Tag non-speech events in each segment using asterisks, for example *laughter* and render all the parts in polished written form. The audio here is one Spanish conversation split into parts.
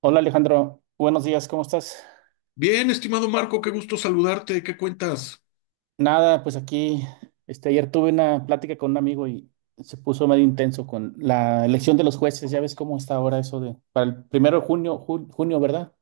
Hola Alejandro, buenos días, ¿cómo estás? Bien, estimado Marco, qué gusto saludarte, ¿qué cuentas? Nada, pues aquí, ayer tuve una plática con un amigo y se puso medio intenso con la elección de los jueces, ya ves cómo está ahora eso de, para el primero de junio, junio, ¿verdad?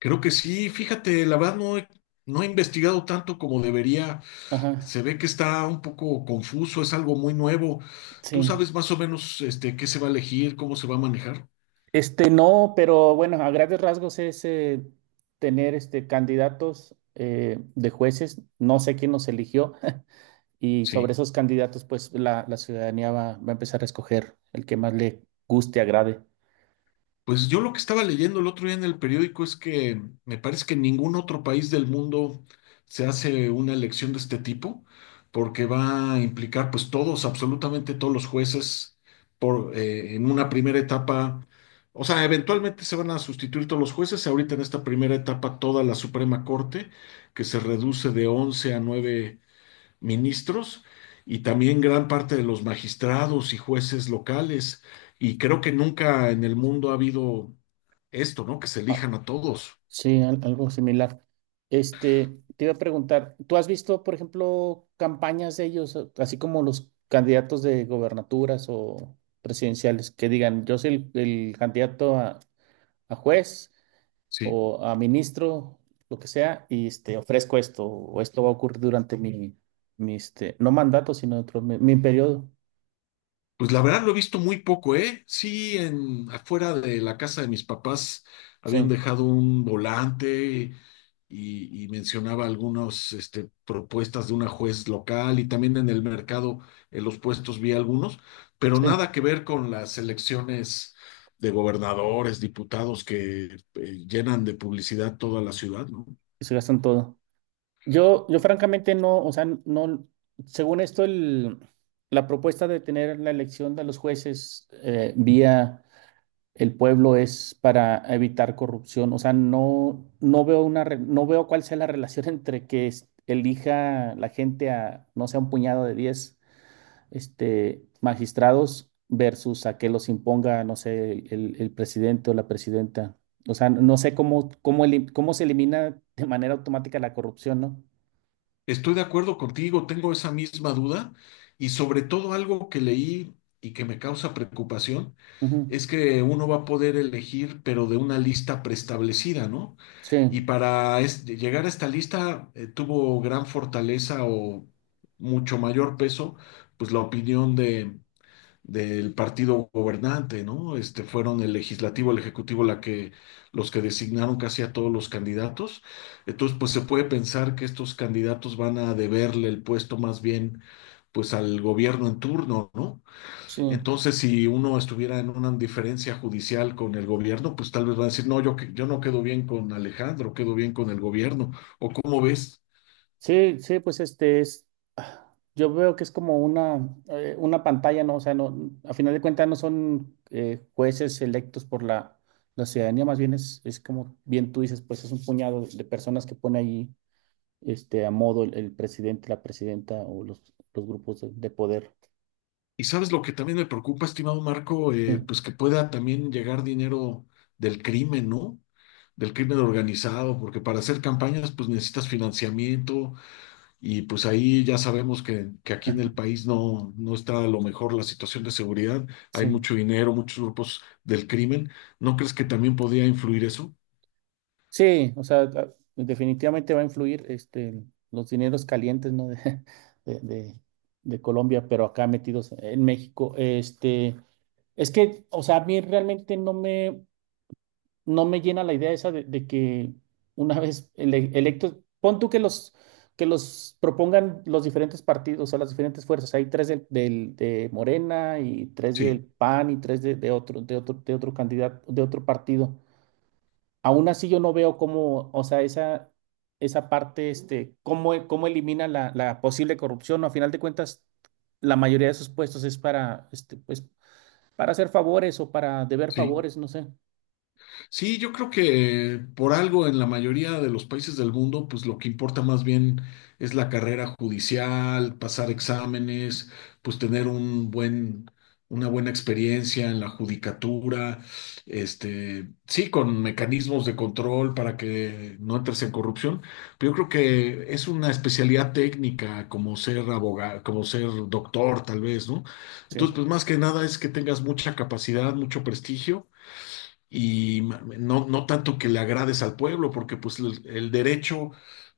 Creo que sí, fíjate, la verdad no he investigado tanto como debería, Ajá, se ve que está un poco confuso, es algo muy nuevo. ¿Tú sí. sabes más o menos qué se va a elegir, cómo se va a manejar? No, pero bueno, a grandes rasgos es tener candidatos de jueces, no sé quién nos eligió, *laughs* y sobre Sí. esos candidatos, pues la ciudadanía va a empezar a escoger el que más le guste, agrade. Pues yo lo que estaba leyendo el otro día en el periódico es que me parece que en ningún otro país del mundo se hace una elección de este tipo, porque va a implicar pues todos, absolutamente todos los jueces en una primera etapa. O sea, eventualmente se van a sustituir todos los jueces. Ahorita en esta primera etapa, toda la Suprema Corte, que se reduce de 11 a 9 ministros, y también gran parte de los magistrados y jueces locales. Y creo que nunca en el mundo ha habido esto, ¿no? Que se elijan a todos. Sí, algo similar. Te iba a preguntar, ¿tú has visto, por ejemplo, campañas de ellos, así como los candidatos de gobernaturas o presidenciales, que digan, yo soy el candidato a juez Sí. o a ministro, lo que sea, y ofrezco esto, o esto va a ocurrir durante mi no mandato, sino dentro de mi periodo. Pues la verdad lo he visto muy poco, ¿eh? Sí, afuera de la casa de mis papás habían Sí, dejado un volante, y mencionaba algunas propuestas de una juez local, y también en el mercado, en los puestos vi algunos, pero sí, nada que ver con las elecciones de gobernadores, diputados que llenan de publicidad toda la ciudad, ¿no? se gastan todo. Yo francamente no, o sea, no, según esto, la propuesta de tener la elección de los jueces vía el pueblo es para evitar corrupción. O sea, no, no veo una, no veo cuál sea la relación *laughs* entre que elija la gente a, no sé, un puñado de 10 magistrados versus a que los imponga, no sé, el presidente o la presidenta. O sea, no sé cómo, cómo, cómo se elimina de manera automática la corrupción, ¿no? Estoy de acuerdo contigo, tengo esa misma duda, y sobre todo algo que leí y que me causa preocupación Ujú. es que uno va a poder elegir, pero de una lista preestablecida, ¿no? Sí, Y para llegar a esta lista tuvo gran fortaleza, o mucho mayor peso, pues la opinión de del partido gobernante, ¿no? Fueron el legislativo, el ejecutivo los que designaron casi a todos los candidatos. Entonces, pues se puede pensar que estos candidatos van a deberle el puesto más bien pues al gobierno en turno, ¿no? sí, Entonces, si uno estuviera en una diferencia judicial con el gobierno, pues tal vez va a decir, no, yo no quedo bien con Alejandro, quedo bien con el gobierno, o cómo ves. sí, sí, pues este es, ah, yo veo que es como una pantalla, ¿no? O sea, no, a final de cuentas no son jueces electos por la ciudadanía, más bien es como bien tú dices, pues es un puñado de personas que pone ahí a modo el presidente, la presidenta o los grupos de poder. Y sabes lo que también me preocupa, estimado Marco. Sí, Pues que pueda también llegar dinero del crimen, ¿no? Del crimen organizado, porque para hacer campañas pues necesitas financiamiento, y pues ahí ya sabemos que, aquí en el país no está a lo mejor la situación de seguridad, hay sí. mucho dinero, muchos grupos del crimen. ¿No crees que también podría influir eso? Sí, o sea, definitivamente va a influir los dineros calientes, ¿no? *laughs* de, de- de- de Colombia, pero acá metidos en México. Es que, o sea, a mí realmente no me, no me llena la idea esa de que una *laughs* vez electos, pon tú que que los propongan los diferentes partidos, o sea, las diferentes fuerzas. Hay tres de Morena y tres Sí, del PAN y tres de otro, de otro, de otro candidato, de otro partido. Aún así yo no veo cómo, o sea, esa parte, cómo, cómo elimina la posible corrupción. A final de cuentas, la mayoría de esos puestos es para, pues, para hacer favores o para deber sí. favores, no sé. Sí, yo creo que por algo en la mayoría de los países del mundo, pues lo que importa más bien es la carrera judicial, pasar exámenes, pues tener una buena experiencia en la judicatura. Sí, con mecanismos de control para que no entres en corrupción. Pero yo creo que es una especialidad técnica, como ser abogado, como ser doctor, tal vez, ¿no? Entonces, Sí. pues más que nada es que tengas mucha capacidad, mucho prestigio, y no, tanto que le agrades al pueblo, porque pues el derecho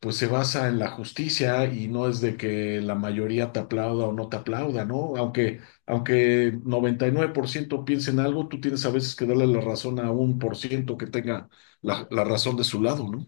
pues se basa en la justicia, y no es de que la mayoría te aplauda o no te aplauda, ¿no? Aunque 99% piense en algo, tú tienes a veces que darle la razón a 1% que tenga la razón de su lado, ¿no?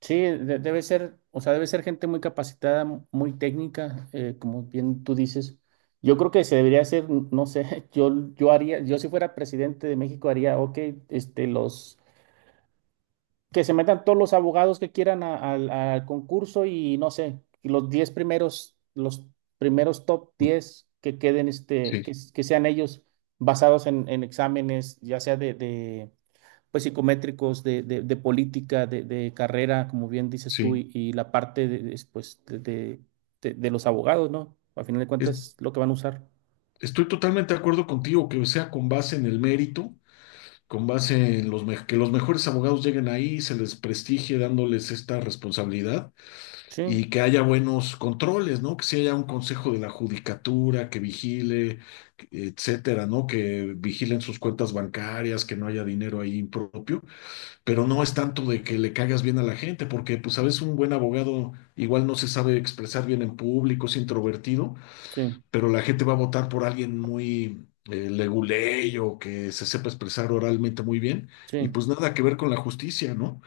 Sí, debe ser, o sea, debe ser gente muy capacitada, muy técnica, como bien tú dices. Yo creo que se debería hacer, no sé, *laughs* yo haría, yo si fuera presidente de México haría, ok, los que se metan todos los abogados que quieran al concurso y no sé, y los 10 primeros, los primeros top 10 que queden, Sí, que, que sean ellos basados en exámenes, ya sea de, pues, psicométricos, de política, de carrera, como bien dices tú, sí. Y la parte de, pues, de, de los abogados, ¿no? Al final de Es- cuentas, lo que van a usar. estoy totalmente de acuerdo contigo, que sea con base en el mérito, con base en que los mejores abogados lleguen ahí, se les prestigie dándoles esta responsabilidad, Sí, y que haya buenos controles, ¿no? Que sí haya un consejo de la judicatura que vigile, etcétera, ¿no? Que vigilen sus cuentas bancarias, que no haya dinero ahí impropio. Pero no es tanto de que le caigas bien a la gente, porque pues a veces un buen abogado igual no se sabe expresar bien en público, es introvertido, sí, pero la gente va a votar por alguien muy leguleyo, que se sepa expresar oralmente muy bien, y sí. pues nada que ver con la justicia, ¿no?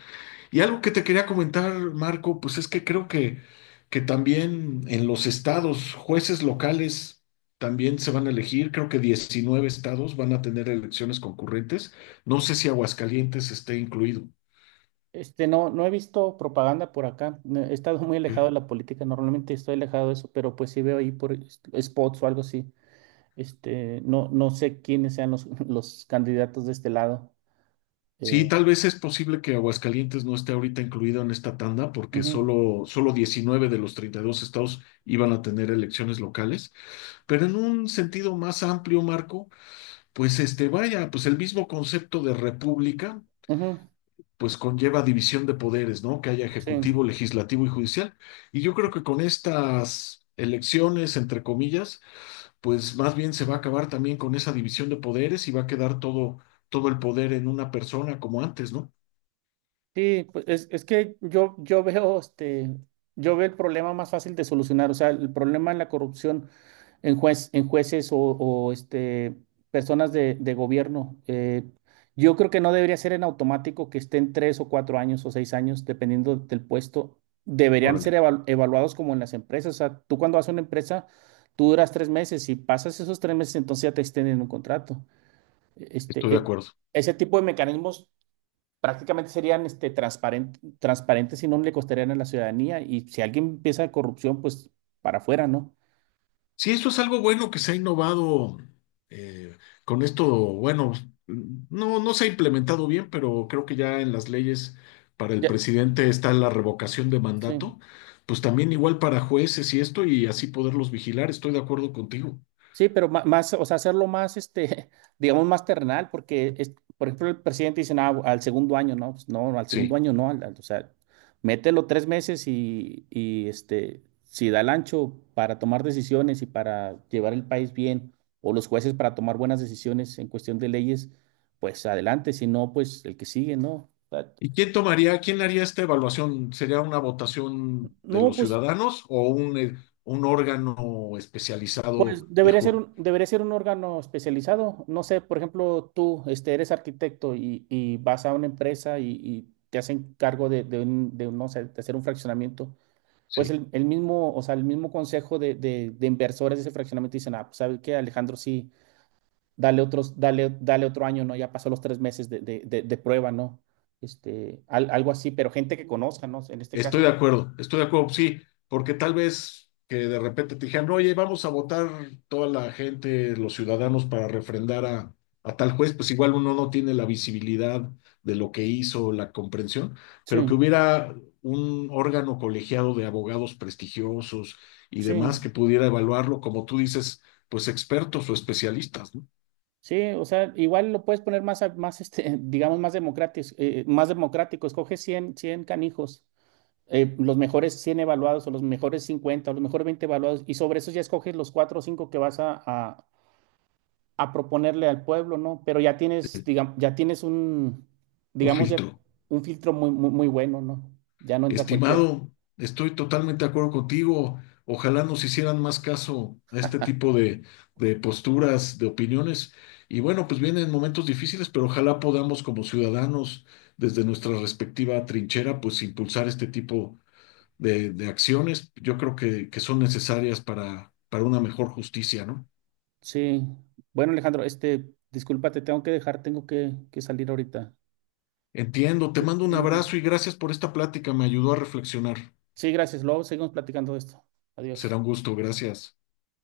Y algo que te quería comentar, Marco, pues es que creo que también en los estados, jueces locales también se van a elegir. Creo que 19 estados van a tener elecciones concurrentes. No sé si Aguascalientes esté incluido. No, no he visto propaganda por acá. No, he estado muy alejado de Mm. la política. Normalmente estoy alejado de eso, pero pues sí veo ahí por spots o algo así. No, no sé quiénes sean los, *laughs* los candidatos de este lado. Eh, Sí, tal vez es posible que Aguascalientes no esté ahorita incluido en esta tanda, porque ujú, solo 19 de los 32 estados iban a tener elecciones locales. Pero en un sentido más amplio, Marco, pues vaya, pues el mismo concepto de república ujú, pues conlleva división de poderes, ¿no? Que haya sí. ejecutivo, legislativo y judicial. Y yo creo que con estas elecciones, entre comillas, pues más bien se va a acabar también con esa división de poderes, y va a quedar todo, todo el poder en una persona como antes, ¿no? Sí, pues es que yo veo yo veo el problema más fácil de solucionar, o sea, el problema en la corrupción en juez, en jueces o, personas de gobierno. Yo creo que no debería ser en automático que estén 3 o 4 años o 6 años, dependiendo del puesto. Deberían ser Órale, evaluados como en las empresas. O sea, tú cuando vas a una empresa, tú duras 3 meses. Y pasas esos 3 meses, entonces ya te extienden un contrato. estoy Este, de e- acuerdo. Ese tipo de mecanismos prácticamente serían transparentes y no le costarían a la ciudadanía. Y si alguien empieza corrupción, pues para afuera, ¿no? Sí, esto es algo bueno que se ha innovado eh, con esto. Bueno, no, se ha implementado bien, pero creo que ya en las leyes para el Ya, presidente está la revocación de sí. mandato, pues también igual para jueces, y esto, y así poderlos vigilar. Estoy de acuerdo contigo. Sí, pero más, o sea, hacerlo más, *laughs* digamos, más terrenal, porque, por ejemplo, el presidente dice, "Ah, al segundo año, no, pues no, al segundo Sí. año no, o sea, mételo 3 meses y, si da el ancho para tomar decisiones y para llevar el país bien, o los jueces para tomar buenas decisiones en cuestión de leyes, pues adelante, si no, pues el que sigue, ¿no? O sea, ¿Y quién tomaría, quién haría esta evaluación? ¿Sería una votación de no, los pues ciudadanos, o un órgano especializado pues de jur? Debería ser un órgano especializado. No sé, por ejemplo, tú eres arquitecto y vas a una empresa y te hacen cargo de de un, no sé, de hacer un fraccionamiento. Pues Sí. El mismo, o sea, el mismo consejo de, de inversores de ese fraccionamiento dicen, ah, pues sabes qué, Alejandro, sí, dale otros, dale, dale otro año, ¿no? Ya pasó los 3 meses de, de prueba, ¿no? Algo así, pero gente que conozca, ¿no? En este caso. Estoy de acuerdo, sí, porque tal vez que de repente te dijeran, oye, vamos a votar toda la gente, los ciudadanos, para refrendar a tal juez, pues igual uno no tiene la visibilidad de lo que hizo, la comprensión, pero que Sí, hubiera un órgano colegiado de abogados prestigiosos y demás sí. que pudiera evaluarlo, como tú dices, pues expertos o especialistas, ¿no? Sí, o sea, igual lo puedes poner más, más *laughs* digamos, más democrático, más democrático. Escoge 100, 100 canijos, los mejores 100 evaluados o los mejores 50, o los mejores 20 evaluados y sobre eso ya escoges los 4 o 5 que vas a proponerle al pueblo, ¿no? Pero ya tienes, digamos, ya tienes un, Un digamos, ya filtro. un filtro muy, muy, muy bueno, ¿no? Ya no entra cualquiera. Estimado, estoy totalmente de acuerdo contigo. Ojalá nos hicieran más caso a este tipo de posturas, de opiniones. Y bueno, pues vienen momentos difíciles, pero ojalá podamos, como ciudadanos, desde nuestra respectiva trinchera, pues impulsar este tipo de acciones. Yo creo que son necesarias para una mejor justicia, ¿no? Sí. Bueno, Alejandro, disculpa, te tengo que dejar, tengo que salir ahorita. Entiendo, te mando un abrazo y gracias por esta plática. Me ayudó a reflexionar. Sí, gracias. Luego seguimos platicando de esto. Será Adiós. un gusto, gracias.